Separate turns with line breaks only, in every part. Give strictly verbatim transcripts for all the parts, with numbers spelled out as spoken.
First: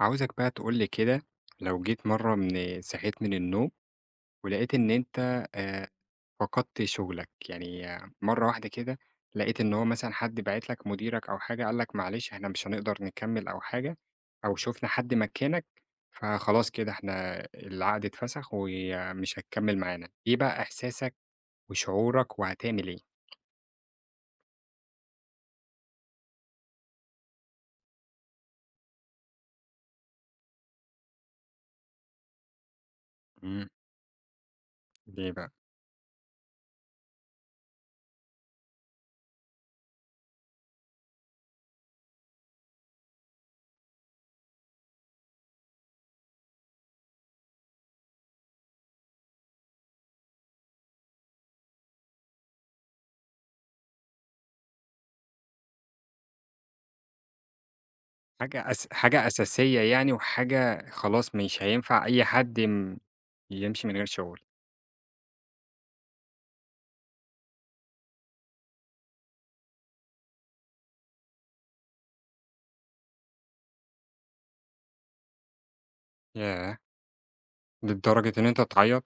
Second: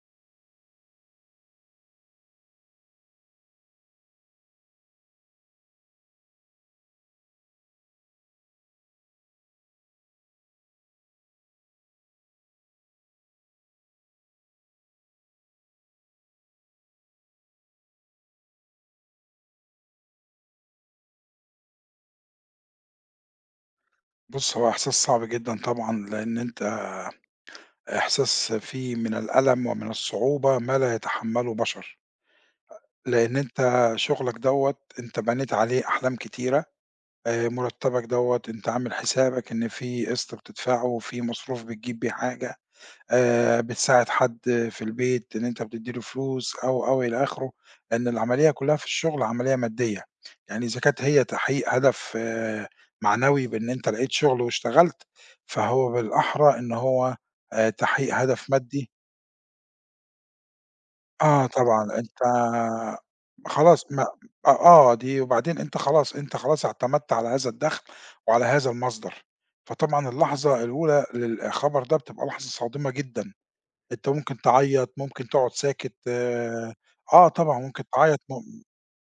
عاوزك بقى تقول لي كده. لو جيت مرة من صحيت من النوم ولقيت إن أنت آه، فقدت شغلك، يعني آه، مرة واحدة كده، لقيت إن هو مثلا حد بعت لك، مديرك أو حاجة قال لك معلش إحنا مش هنقدر نكمل أو حاجة، أو شفنا حد مكانك، فخلاص كده إحنا العقد اتفسخ ومش هتكمل معانا. إيه بقى إحساسك وشعورك، وهتعمل إيه؟
بُص، هو إحساس صعب جدًا طبعًا، لإن أنت إحساس فيه من الألم ومن الصعوبة ما لا يتحمّله بشر، لإن
مم.
أنت شغلك دوّة أنت
ليه بقى؟
بنيت عليه أحلام كتيرة، آآ مرتّبك دوّة أنت عامل حسابك إن في قسط بتدفعه وفي مصروف بتجيب بيه حاجة. آآ بتساعد حد في البيت، إن أنت بتدّي له فلوس أو، أو إلى آخره، لأن العملية كلّها في الشغل عملية مادية، يعني إذا كانت هي تحقيق هدف آآ معنوي بإن أنت لقيت شغل واشتغلت، فهو بالأحرى إن هو آآ تحقيق هدف
حاجة أس...
مادي.
حاجة أساسية، يعني وحاجة خلاص
آه
مش
طبعًا،
هينفع
أنت
أي حد م- يمشي
خلاص
من غير
ما
شعور.
أ آه دي وبعدين أنت خلاص، أنت خلاص اعتمدت على هذا الدخل وعلى هذا المصدر، فطبعًا اللحظة الأولى للخبر ده بتبقى لحظة صادمة جدًا. أنت ممكن تعيّط، ممكن تقعد ساكت، آآ،
ياه!
آه طبعًا ممكن تعيّط
للدرجة
م
إن أنت تعيّط؟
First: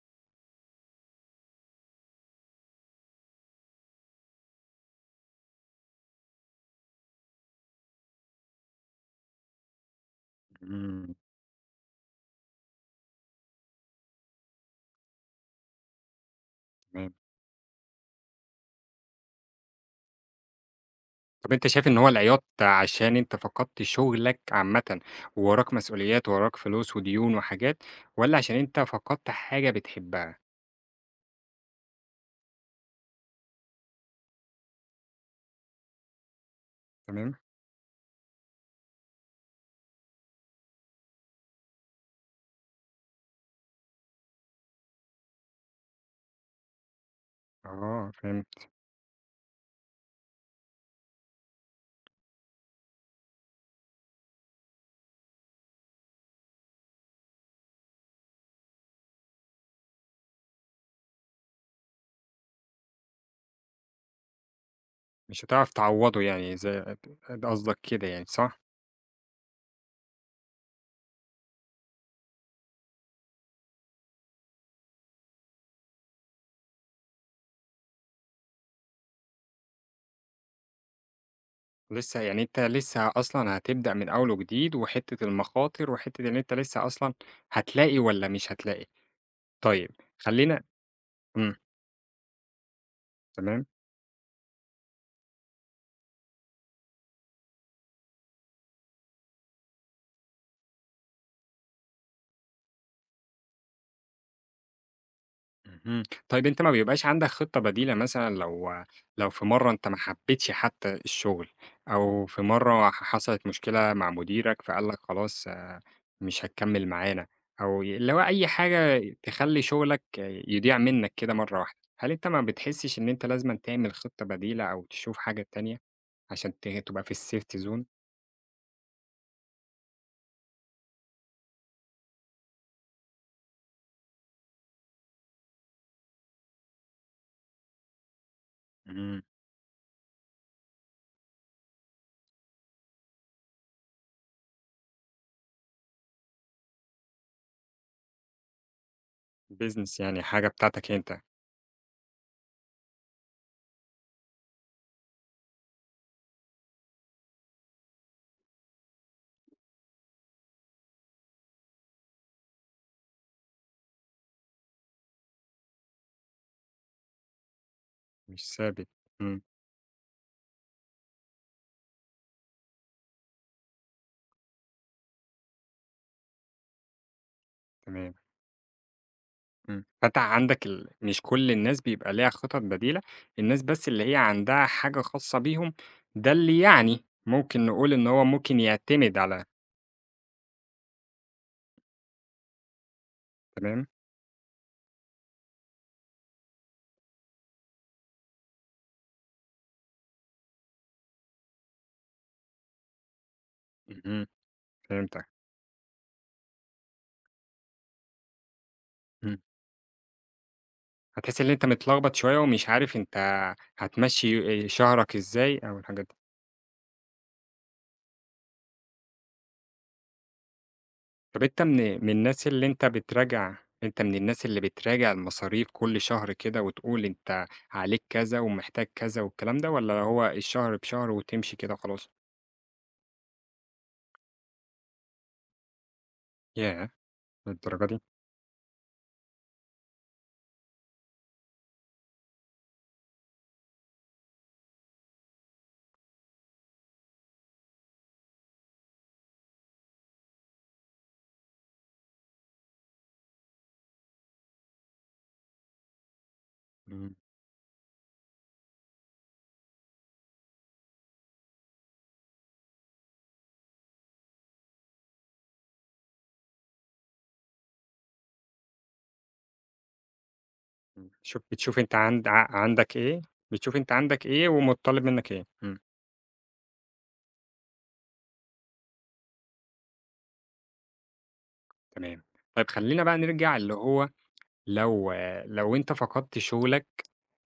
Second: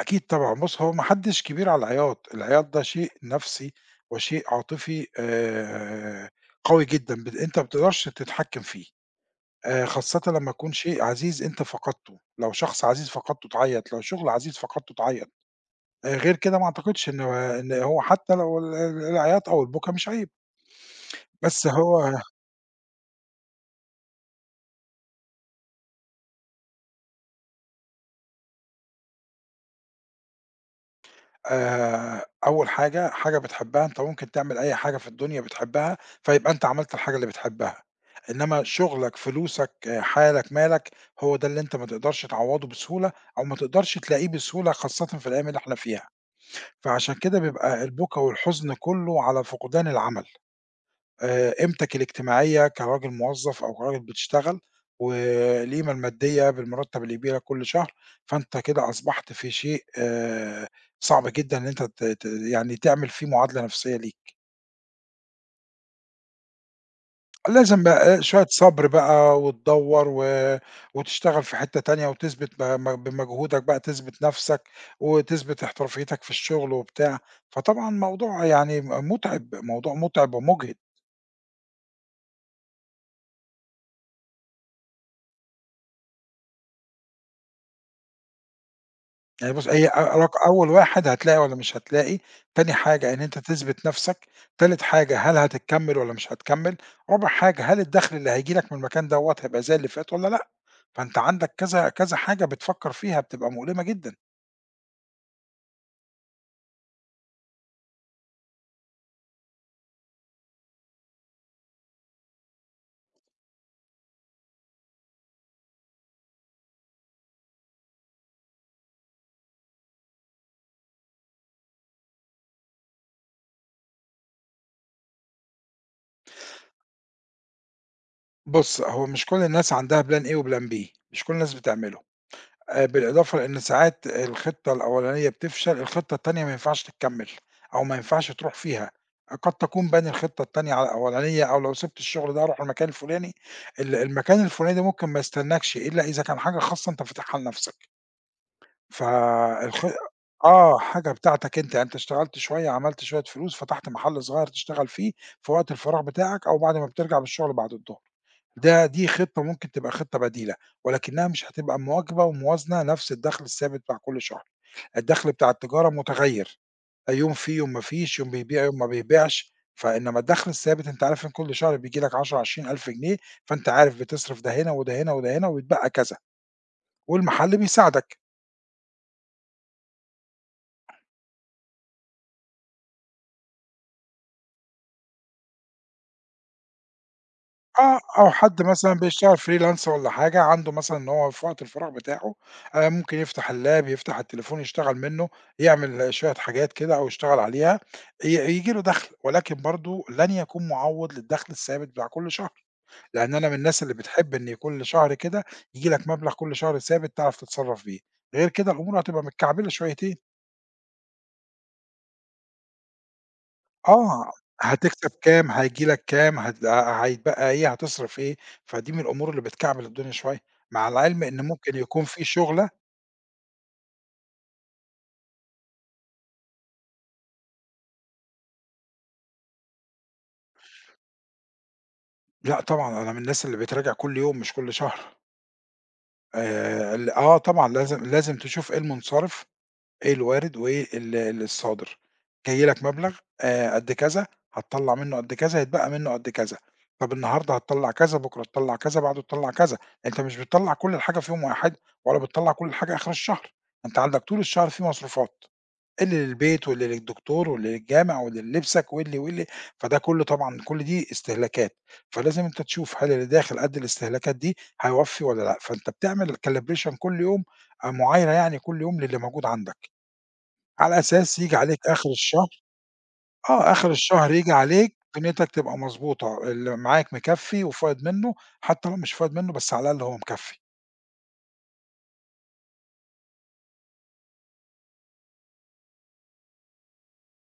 أكيد طبعًا، بُص هو ما حدّش كبير على العياط، العياط ده شيء نَفْسي وشيء عاطفي، آآ، قوي جدًا، بت أنت ما بتقدرش تتحكّم فيه، آآ، خاصةً لمّا يكون شيء
إمم.
عزيز أنت فقدته، لو شخص عزيز فقدته تعيّط، لو شغل عزيز فقدته تعيّط، آآ، غير كده ما أعتقدش
تمام.
إن إن هو حتى لو ال ال العياط أو البكا مش عيب،
طب أنت
بس
شايف إن هو
هو
العياط ده عشان أنت فقدت شغلك عامةً، ووراك مسؤوليات، وراك فلوس وديون وحاجات، والّا عشان أنت فقدت حاجة بتحبها؟
آآ أول حاجة، حاجة بتحبّها أنت ممكن تعمل أي حاجة في الدنيا بتحبّها، فيبقى أنت عملت الحاجة اللي
تمام.
بتحبّها، إنّما شُغلك، فلوسك، آه، حالك، مالك، هو ده اللي أنت ما تقدرش تعوّضه بسهولة أو ما تقدرش تلاقيه بسهولة خاصةً في الأيام اللي إحنا فيها، فعشان كده بيبقى
آه،
البُكا
فهمت.
والحزن كُلّه على فقدان العمل. آآ قيمتك الاجتماعية كراجل موظّف أو كراجل بتشتغل، والقيمة المادية بالمرتّب اللي بييجي لك كل شهر، فأنت كده أصبحت في شيء آآ صعب جدًا إن أنت ت ت يعني تعمل فيه معادلة نفسيّة ليك.
مش هتعرف تعوّضه يعني، زي ق ق قصدك
لازم
كده
بقى آه،
يعني،
شوية
صح؟
صبر بقى وتدوّر و وتشتغل في حتّة تانية وتثبت ب م بمجهودك بقى تثبت نَفْسك، وتثبت احترافيتك في الشغل وبتاع، فطبعًا موضوع يعني م مُتعب، موضوع مُتعب ومُجهد.
لسه يعني، أنت لسه أصلًا هتبدأ من أول وجديد، وحتّة المخاطر، وحتّة إن أنت لسه أصلًا هتلاقي والّا مش هتلاقي.
يعني بُص هي
طيب
أ رق
خلّينا.
أول واحد هتلاقي والّا
إمم.
مش هتلاقي، تاني حاجة إن أنت
تمام.
تثبت نَفْسك، تالت حاجة هل هتكمّل والّا مش هتكمّل، رابع حاجة هل الدخل اللي هييجي لك من المكان دوّة هيبقى زي اللي فات والّا لأ، فأنت عندك كذا كذا حاجة بتفكّر فيها بتبقى مؤلمة جدًا.
اهم. طيب أنت ما بيبقاش عندك خطة بديلة مثلًا، لو لو في مرّة أنت ما حبيتش حتى الشغل، أو في مرّة ح حصلت مشكلة مع مديرك فقال لك خلاص، آه، مش هتكمّل معانا، أو ي اللي هو أي حاجة تخلّي شغلك آه، يضيع منّك كده مرّة واحدة، هل أنت ما بتحسّش إن أنت لازمًا تعمل خطة بديلة أو تشوف حاجة تانية عشان ت تبقى في الsafety zone؟
بُص، هو مش كل الناس عندها plan A وplan B، مش كل الناس بتعمله. آآ بالإضافة لإن ساعات الخطة الأولانية بتفشل، الخطة التانية ما ينفعش تكمّل، أو ما ينفعش تروح فيها،
إمم.
قد تكون باني الخطة التانية على الأولانية، أو لو سِبت الشغل ده هاروح المكان الفلاني، ال المكان الفلاني ده ممكن ما يستناكش إلا إذا كان حاجة خاصة أنت فاتحها لنفْسك، فالخ
business، يعني حاجة
آه،
بتاعتك
حاجة
أنت.
بتاعتك أنت، يعني أنت اشتغلت شوية، عملت شوية فلوس، فتحت محل صغير تشتغل فيه في وقت الفراغ بتاعك، أو بعد ما بترجع من الشغل بعد الضهر. ده دي خطة ممكن تبقى خطة بديلة، ولكنها مش هتبقى مواكبة وموازنة نفس الدخل الثابت بتاع كل شهر، الدخل بتاع التجارة متغيّر، يوم في يوم ما فيش، يوم
مش
بيبيع يوم ما
ثابت. إمم.
بيبيعش، فإنما الدخل الثابت أنت عارف إن كل شهر بييجي لك عشرة، عشرين ألف جنيه، فأنت عارف بتصرف ده هنا وده هنا وده هنا ويتبقى كذا، والمحل
تمام.
بيساعدك.
إمم، فأنت عندك ال مش كل الناس بيبقى ليها خطط بديلة، الناس بس اللي هي عندها حاجة خاصة بيهم، ده اللي يعني ممكن نقول
آه،
إن هو
أو
ممكن
حد مثلًا
يعتمد
بيشتغل
على.
freelance والّا حاجة، عنده مثلًا إن هو في وقت الفراغ بتاعه، آآ، ممكن يفتح
تمام.
اللاب، يفتح التليفون يشتغل منه، يعمل شوية حاجات كده أو يشتغل عليها، ي ييجي له دخْل، ولكن برضه لن يكون معوّض للدخْل الثابت بتاع كل شهر، لأن أنا من الناس اللي
اهم،
بتحب إن كل شهر
فهمتك.
كده ييجي لك مبلغ كل شهر ثابت تعرف تتصرّف بيه، غير كده الأمور هتبقى
إمم،
متكعبلة شويتين.
هتحس إن أنت متلخبط شوية ومش عارف أنت
آه،
هتمشّي آآ
هتكسب
شهرك
كام،
إزاي أو
هييجي لك
الحاجات دي.
كام، هت ه هيتبقى إيه، هتصرف إيه، فدي من الأمور اللي بتكعبل الدنيا شوية، مع العلم
طَب
إن
أنت
ممكن
من
يكون
من
في
الناس اللي
شُغلة.
أنت بتراجع، أنت من الناس اللي بتراجع المصاريف كل شهر كده، وتقول أنت عليك كذا ومحتاج كذا والكلام ده، والّا هو الشهر بشهر وتمشي كده وخلاص؟
لأ طبعًا أنا من الناس اللي بتراجع كل يوم مش كل شهر،
ياه!
آآ ال آه طبعًا
للدرجة دي!
لازم لازم تشوف إيه المُنصرف الوارد وال الصادر. جاي لك مبلغ آآ قد كذا، هتطلّع منه قد كذا، هيتبقى منه قد كذا. طب النهارده هتطلّع كذا، بكرة تطلّع كذا، بعده تطلّع كذا. أنت مش بتطلّع كل الحاجة في يوم واحد، ولا بتطلّع كل الحاجة آخر الشهر. أنت عندك طول الشهر في مصروفات، اللي للبيت واللي
إمم.
للدكتور واللي للجامع واللي للبسك واللي، واللي. فده كله طبعًا كل دي استهلاكات، فلازم أنت تشوف هل اللي داخل قد الاستهلاكات دي هيوفّي والّا لأ. فأنت بتعمل calibration كل يوم، آآ معايرة يعني كل يوم للي موجود عندك. على
إمم،
أساس
شوف
ييجي
بتشوف
عليك
أنت
آخر
عند ع
الشهر
عندك إيه،
آه،
بتشوف
آخر
أنت عندك
الشهر
إيه
ييجي عليك
ومُطّلب منّك إيه.
دنيتك
إمم.
تبقى مضبوطة، اللي معاك مكفّي وفايض منّه، حتى لو مش فايض منّه بس على الأقل هو مكفّي.
تمام. طيب خلّينا بقى نرجع اللي هو، لو لو أنت فقدت شغلك،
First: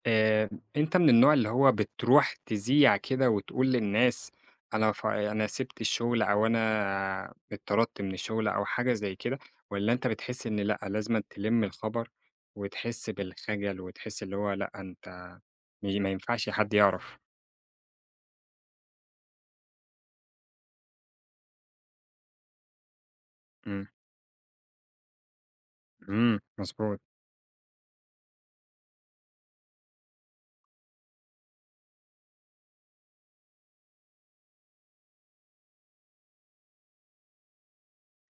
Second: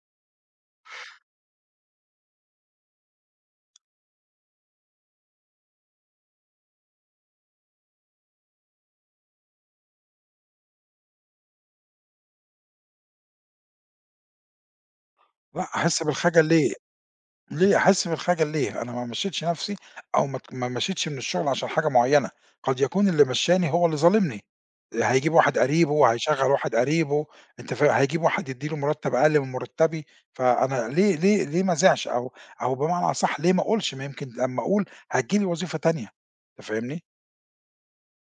آآ، أنت من النوع اللي هو بتروح تزيع كده وتقول للناس، أنا ف أنا سِبت الشغل أو أنا اتطردت من الشغل أو حاجة زي كده، والّا أنت بتحس إن لأ، لازمًا تلِم الخبر وتحس بالخجل وتحس اللي هو لأ، أنت
لأ،
م
هاحس
ما
بالخجل
ينفعش
ليه؟
حد يعرف؟
ليه أحس بالخجل ليه؟ أنا ما مشّيتش نَفْسي أو ما ت ما مشيتش من الشغل عشان حاجة معيّنة، قد يكون اللي مشّاني هو
إمم.
اللي ظالمني، هيجيب واحد قريبه،
إمم،
هيشغّل واحد
مضبوط.
قريبه، أنت فا هيجيب واحد يدّي له مرتّب أقل من مرتّبي، فأنا ليه ليه ليه ما أزيعش أو أو بمعنى أصح ليه ما أقولش؟ ما يمكن لمّا أقول هتيجي لي وظيفة تانية، أنت فاهمني؟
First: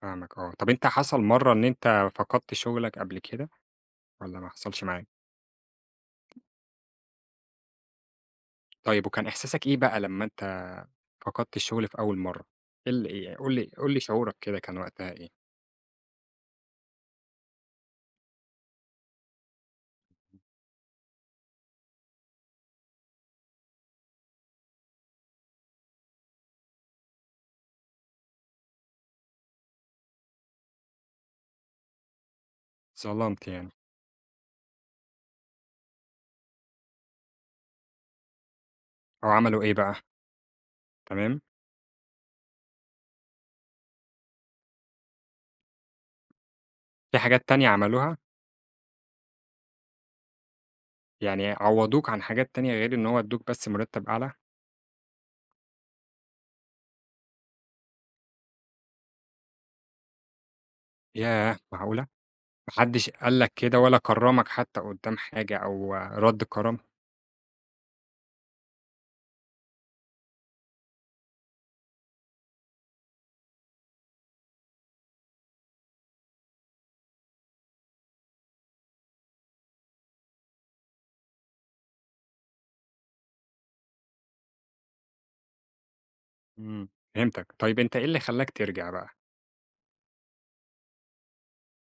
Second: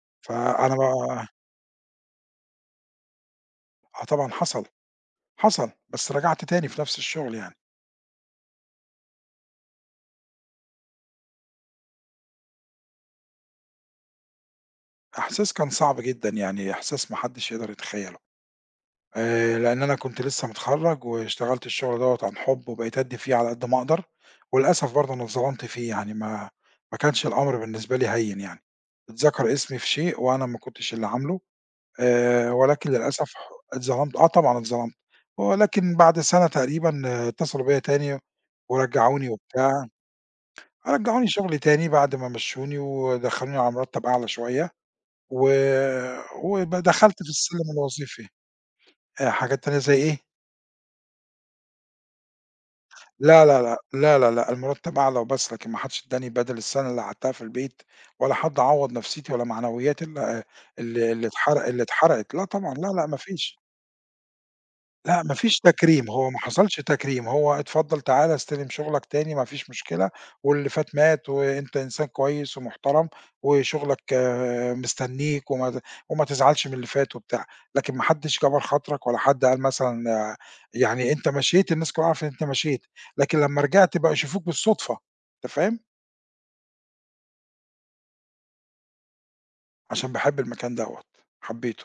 فاهمك، آه. طب
فأنا ب
أنت حصل مرّة إن أنت فقدت شُغلك قبل كده،
آه طبعًا
والّا ما
حصل،
حصلش معاك؟
حصل، بس رجعت تاني في نَفْس الشغل يعني.
طيب، وكان إحساسك إيه بقى لمّا أنت فقدت الشُغل في أول مرّة؟ إيه ال ي قُل لي قُل لي شعورك كده كان وقتها إيه؟
إحساس كان صعب جدًا، يعني إحساس ما حدّش يقدر يتخيّله. آآ، لإن أنا كنت لسه متخرّج، واشتغلت الشغل دوّة عن حُب، وبقيت أدّي فيه على قد ما أقدر، وللأسف برضه أنا اتظلمت فيه، يعني ما ما كانش الأمر بالنسبة لي هيّن يعني، اتذكر اسمي في شيء وأنا ما كنتش اللي عامله، آآ، ولكن للأسف
اتظلمت يعني.
اتظلمت، آه طبعًا اتظلمت، ولكن بعد سَنة تقريبًا آه، اتصلوا بيّا تاني
أو
ورجّعوني
عملوا إيه
وبتاع،
بقى؟
رجّعوني
تمام.
شغلي تاني بعد ما مشّوني ودخّلوني على مرتّب أعلى شوية، و وب
في
دخلت في
حاجات تانية
السلِّم
عملوها؟
الوظيفي. آآ، حاجات تانية زي إيه؟
يعني عوّضوك عن حاجات تانية غير إن هو
لا،
ادّوك
لا،
بس
لأ،
مرتّب
لا، لا،
أعلى؟
لأ، المرتّب أعلى وبس، لكن ما حدش ادّاني بدل السَنة اللي قعدتها في البيت، ولا حد عوّض نفسيتي ولا معنوياتي ال اللي اللي
ياه!
اتحرق اللي
معقولة!
اتحرقت، لا
ما
طبعًا، لا، لأ،
حدّش
ما
قال لك
فيش.
كده ولا كرّمك حتى قدّام
لأ، ما
حاجة
فيش
أو
تكريم، هو ما
رَد كرم؟
حصلش تكريم، هو اتفضل تعالَ استلم شغلك تاني ما فيش مشكلة، واللي فات مات، وأنت إنسان كويس ومحترم، وشغلك مستنيك، وما ت وما تزعلش من اللي فات وبتاع، لكن ما حدش كَبَر خاطرك ولا حد قال مثلًا، يعني أنت مشيت الناس كلّها عرفت إن أنت مشيت، لكن لمّا رجعت بقوا يشوفوك بالصدفة، أنت فاهم؟
إمم، فهمتك. طيب أنت إيه اللي خلّاك ترجع بقى؟
عشان باحب المكان دوّة، حبيته.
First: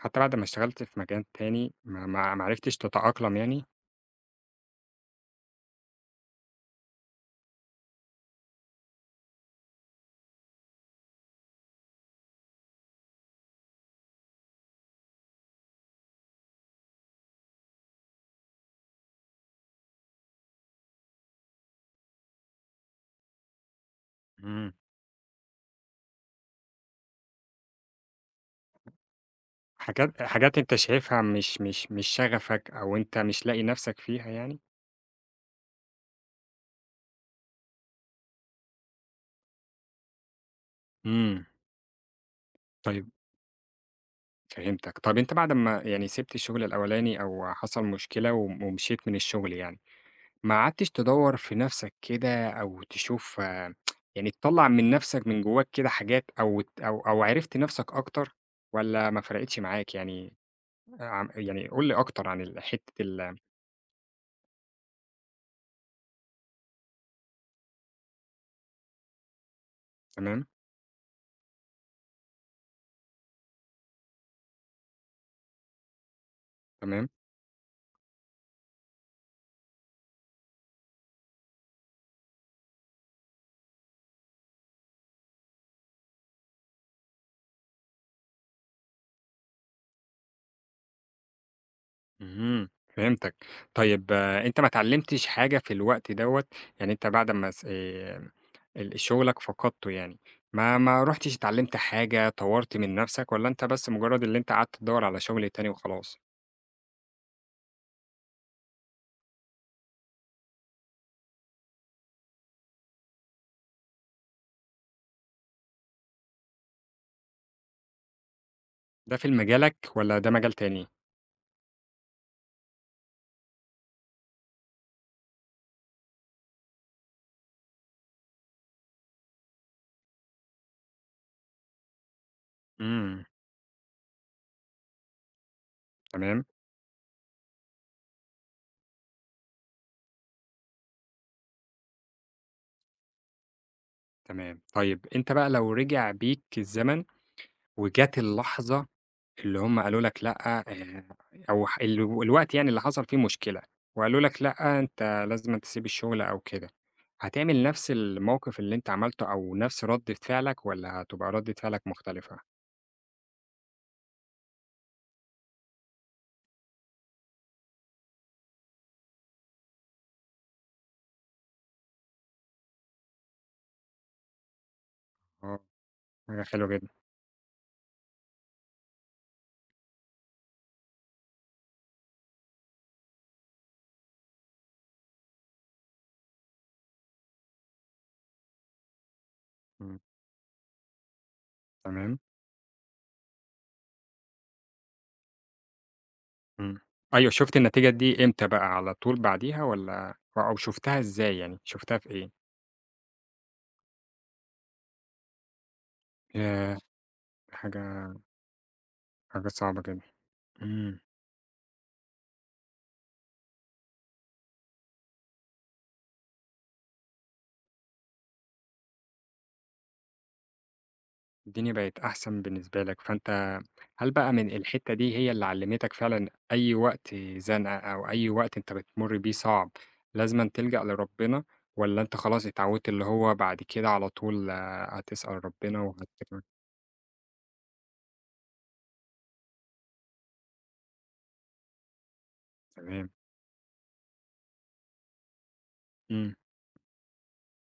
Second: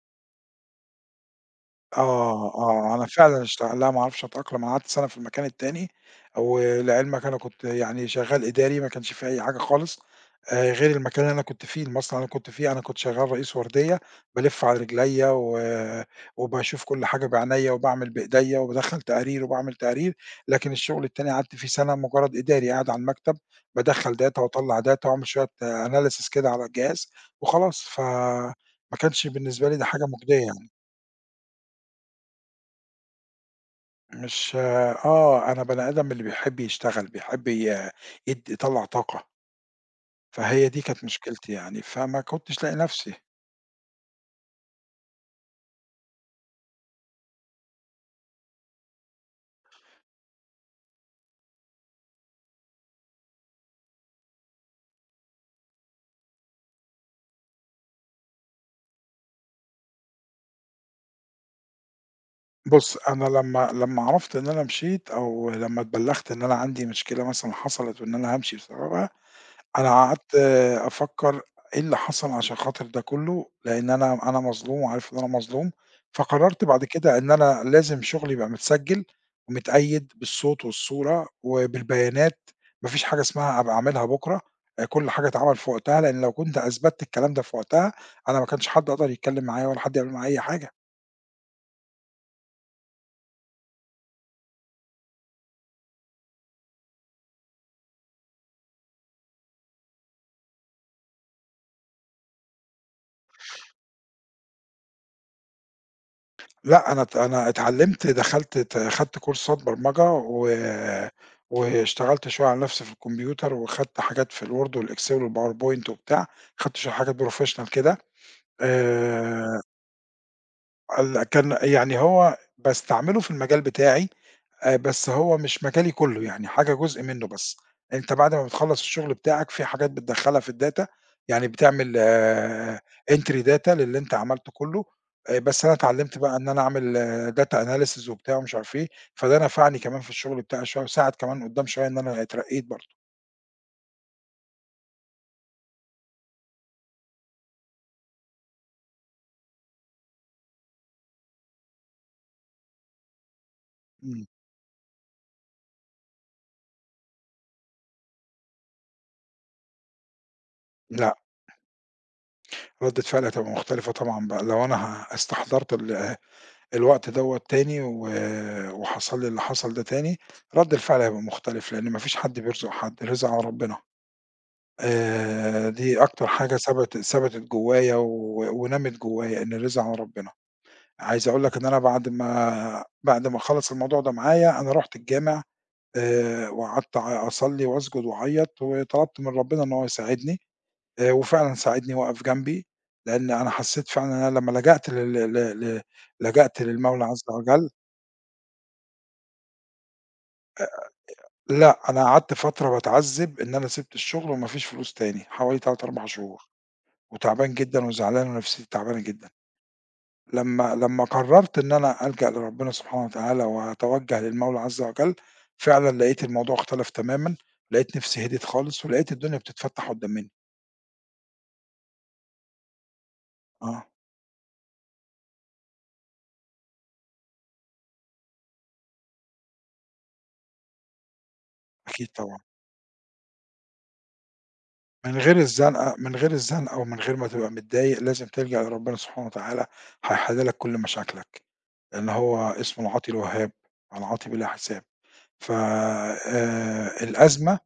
حتى بعد ما اشتغلت في مكان تاني ما ما ما
آه،
عرفتش
آه، أنا
تتأقلم
فعلًا
يعني؟
اشتغ لا ما اعرفش أتأقلم، أنا قعدت سَنة في المكان التاني، ولعلمك أنا كنت يعني شغال إداري ما كانش في أي حاجة خالص، آآ، غير المكان اللي أنا كنت فيه، المصنع اللي أنا كنت فيه، أنا كنت شغال رئيس وردية، بالِف على رجليّا و وباشوف كل حاجة بعينيّا وباعمل بإيديّا وبادخّل تقارير وباعمل تقارير، لكن الشغل التاني قعدت فيه سَنة مجرد إداري، قاعد على المكتب بادخّل data
إمم.
واطلّع data واعمل شوية analysis كده على الجهاز وخلاص، فما كانش بالنسبة لي ده حاجة
حاجات
مُجدية
حاجات
يعني.
أنت شايفها مش مش مش شغفك، أو أنت مش لاقي نفسك فيها
مش
يعني؟
آه، أنا بني آدم اللي بيحب يشتغل، بيحب ي يد يطلّع طاقة، فهي دي كانت
إمم،
مشكلتي يعني، فما كنتش لاقي
طيب،
نفسي.
فهمتك. طب أنت بعد ما يعني سِبت الشغل الأولاني، أو حصل مشكلة وم ومشيت من الشغل يعني، ما قعدتش تدوّر في نفسك كده أو تشوف، آه، يعني تطلّع من نفسك من جواك كده حاجات، أو ت أو أو عرفت نفسك أكتر، والّا ما فرقتش معاك يعني؟ آه، عم يعني قُل لي أكتر عن ال حتة
بُص، أنا
ال
لمّا لمّا عرفت إن أنا مشيت أو لمّا اتبلّغت إن أنا عندي مشكلة مثلًا حصلت وإن أنا هامشي بسببها، أنا قعدت
تمام.
أفكّر إيه اللي حصل عشان خاطر ده كلّه، لإن أنا أنا مظلوم وعارف إن أنا مظلوم، فقررت بعد
تمام.
كده إن أنا لازم شغلي يبقى متسجّل ومتقيّد بالصوت والصورة وبالبيانات، ما فيش حاجة اسمها أبقى أعملها بُكرة، آآ كل حاجة اتعمل في وقتها، لإن لو كنت أثبتت الكلام ده في وقتها، أنا ما كانش حد يقدر يتكلّم معايا ولا حد يعمل معايا أي حاجة.
اهم، فهمتك. طيب آه، أنت ما اتعلّمتش حاجة في الوقت دوّة، يعني أنت بعد ما س آآ ال شغلك فقدته يعني، ما ما رُحتش اتعلّمت حاجة، طوّرت من نَفْسك، والّا أنت بس مجرّد اللي أنت قعدت تدوّر على شغل تاني وخلاص؟
لأ، أنا ات أنا اتعلّمت، دخلت ت خدت كورسات برمجة و واشتغلت شوية على نَفْسي في الكمبيوتر وخدت حاجات في الوورد والإكسل والPowerPoint وبتاع، خدت شوية حاجات professional كده.
ده في ال
آآ،
مجالك والّا ده مجال تاني؟
ال كان يعني هو باستعمله في المجال بتاعي، آآ بس هو مش مجالي كلّه، يعني حاجة جزء منّه بس. أنت بعد ما بتخلّص الشغل بتاعك في حاجات بتدخّلها في الdata، يعني بتعمل آه،
إمم.
entry data للي أنت عملته كلّه، آآ بس أنا اتعلّمت بقى
تمام.
إن أنا أعمل آه، data analysis وبتاع ومش عارف إيه، فده نفعني كمان في الشغل بتاعي شوية وساعد كمان قُدّام شوية إن أنا اترقّيت برضه.
تمام. طيب أنت بقى لو رجع بيك الزمن، وجات اللحظة اللي هم قالوا لك لأ، آآ أو ح ال الوقت يعني اللي حصل فيه مشكلة، وقالوا
إمم،
لك لأ، أنت لازمًا تسيب الشغل أو كده، هتعمل نفس الموقف اللي أنت عملته أو نفس ردة فعلك، والّا
لأ،
هتبقى ردة فعلك مختلفة؟
ردّة فعلي هتبقى مختلفة طبعًا بقى لو أنا ه استحضرت ال الوقت دوّة تاني و وحصل لي اللي حصل ده تاني، رَد الفعل هيبقى مختلف، لإن ما فيش حد بيرزق حد، الرزق على ربنا.
آه.
آآ دي أكتر
حاجة
حاجة
حلوة جدًا.
ثبت ثبتت جوّايا و ونمِت جوّايا، إن الرزق على ربنا. عايز أقول لك إن أنا بعد ما بعد ما خلص الموضوع ده معايا، أنا رُحت الجامع، آآ وقعدت أع أصلّي وأسجد وأعيّط وطلبت من ربنا إن هو
إمم.
يساعدني، آآ وفعلًا ساعدني
تمام.
وقف جنبي، لإن أنا حسّيت فعلًا إن أنا لمّا لجأت لل ل ل لجأت
إمم.
للمولى عز
أيوه، شُفت
وجل.
النتيجة دي إمتى بقى؟ على طول بعديها، والّا أو شُفتها إزاي يعني؟
لأ،
شُفتها
أنا
في إيه؟
قعدت فترة باتعذّب إن أنا سِبت الشغل وما فيش فلوس تاني، حوالي تلاتة، أربع شهور،
ياه!
وتعبان جدًا
حاجة
وزعلان ونفسيتي تعبانة جدًا.
حاجة صعبة جدًا.
لمّا
إمم.
لمّا قرّرت إن أنا ألجأ لربنا سبحانه وتعالى وأتوجّه للمولى عز وجل، فعلًا لقيت الموضوع اختلف تمامًا، لقيت نفسي هديت خالص ولقيت الدنيا بتتفتح قدّام منّي.
الدنيا بقت أحسن بالنسبة لك، فأنت.
آه،
هل بقى من الحتّة دي هي اللي علّمتك فعلًا، أي وقت زنقة أو أي وقت أنت بتمُر بيه صعب لازمًا تلجأ لربنا، والّا
أكيد
أنت
طبعًا.
خلاص اتعوّدت اللي هو بعد كده على طول آه،
من غير
هتسأل ربنا
الزنقة
وهت
من غير الزنقة ومن غير ما تبقى متضايق، لازم تلجأ لربنا سبحانه وتعالى هيحل لك كل مشاكلك، لإن هو اسمه
تمام.
العاطي الوهّاب، العاطي بلا حساب. ف
إمم.
آآ الأزمة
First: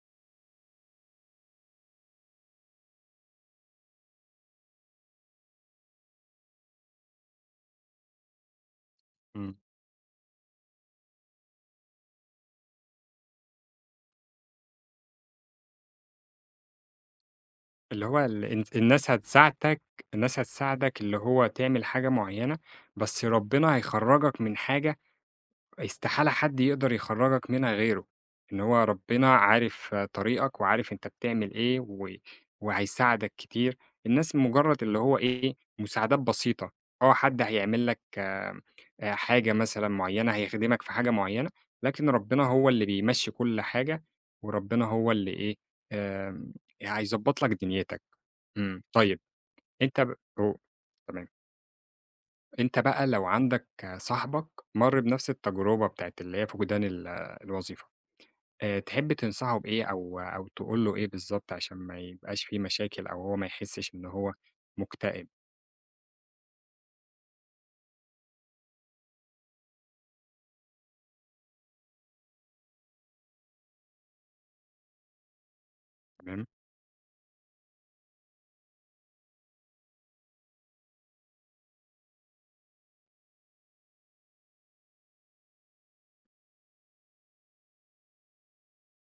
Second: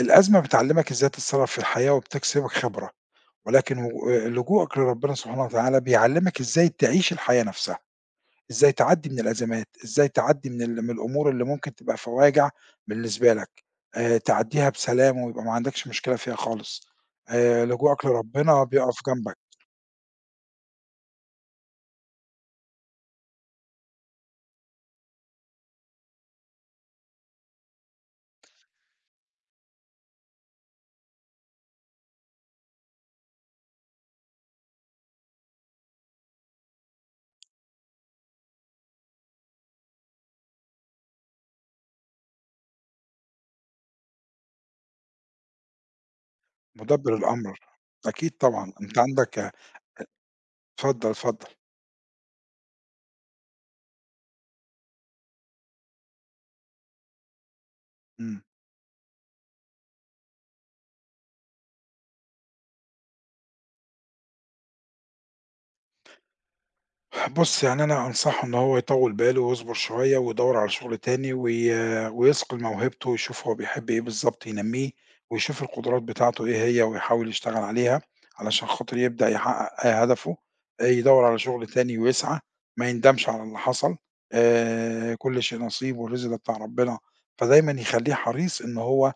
الأزمة بتعلّمك إزاي تتصرّف في الحياة وبتكسبك خبرة، ولكن و آآ لجوءك لربنا سبحانه وتعالى بيعلّمك إزاي تعيش الحياة نَفْسها، إزاي تعدّي من
إمم،
الأزمات، إزاي تعدّي من ال من الأمور اللي ممكن تبقى فواجع بالنسبة لك، آآ تعدّيها بسلام ويبقى ما عندكش مشكلة فيها خالص، آآ لجوءك
اللي هو ال الن
لربنا بيقف
الناس
جنبك،
هتساعدك، الناس هتساعدك اللي هو تعمل حاجة معيّنة، بس ربنا هيخرّجك من حاجة، استحالة حد يقدر يخرّجك منها غيره، إن هو ربنا عارف آه، طريقك، وعارف أنت بتعمل إيه و وهيساعدك كتير، الناس مجرّد اللي هو إيه، مساعدات بسيطة، آه حد هيعمل لك آآ حاجة مثلًا معيّنة، هيخدمك في حاجة معيّنة، لكن ربنا هو اللي بيمشّي كل حاجة، وربنا هو اللي إيه، آمم
مُدبِّر
هيضبّط لك
الأمر،
دنيتك.
أكيد طبعًا،
إمم،
أنت
طيب
عندك
أنت ب أو
اتفضل،
تمام.
اتفضل.
أنت بقى لو عندك صاحبك مَر بنفس التجربة بتاعة اللي هي فقدان ال الوظيفة،
إمم.
آآ تحب تنصحه بإيه أو أو تقول له إيه بالضبط، عشان ما يبقاش في مشاكل أو هو ما يحسش إن هو مُكتئب.
بُص، يعني أنا أنصحه إن هو يطوّل باله ويصبر شوية ويدوّر على شغل تاني وي ويثقل موهبته ويشوف هو بيحب إيه بالضبط ينمّيه ويشوف القدرات
تمام.
بتاعته إيه هي ويحاول يشتغل عليها علشان خاطر يبدأ يحقق آآ هدفه، آآ يدوّر على شغل تاني ويسعى، ما يندمش على اللي حصل، آآ كل شيء نصيب والرزق ده بتاع ربنا، فدايمًا يخلّيه حريص إن هو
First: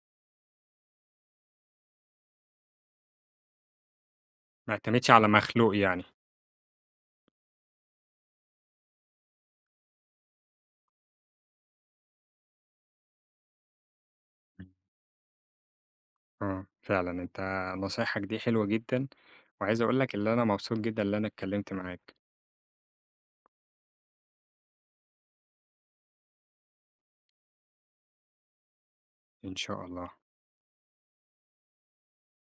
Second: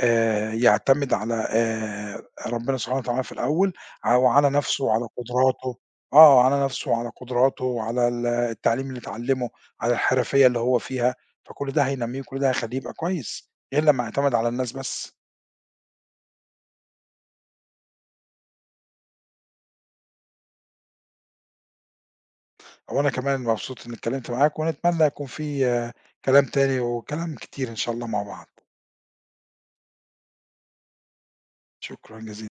آآ يعتمد على آآ ربنا سبحانه وتعالى في الأول، أو على
ما
نَفْسه وعلى
يعتمدش على مخلوق
قدراته.
يعني.
آه، على نَفْسه وعلى قدراته وعلى ال التعليم اللي اتعلّمه، على الحرفية اللي هو فيها، فكل ده هينمّيه وكل ده هيخلّيه يبقى كويس، غير لمّا يعتمد على الناس بس.
آه، فعلًا أنت نصايحك دي حلوة جدًا، وعايز أقول لك اللي أنا مبسوط جدًا اللي أنا اتكلمت معاك.
وأنا كمان مبسوط إنّي اتكلّمت معاك، ونتمنى يكون في آه، كلام تاني وكلام كتير إن شاء الله مع بعض.
إن شاء الله.
شكرًا جزيلًا.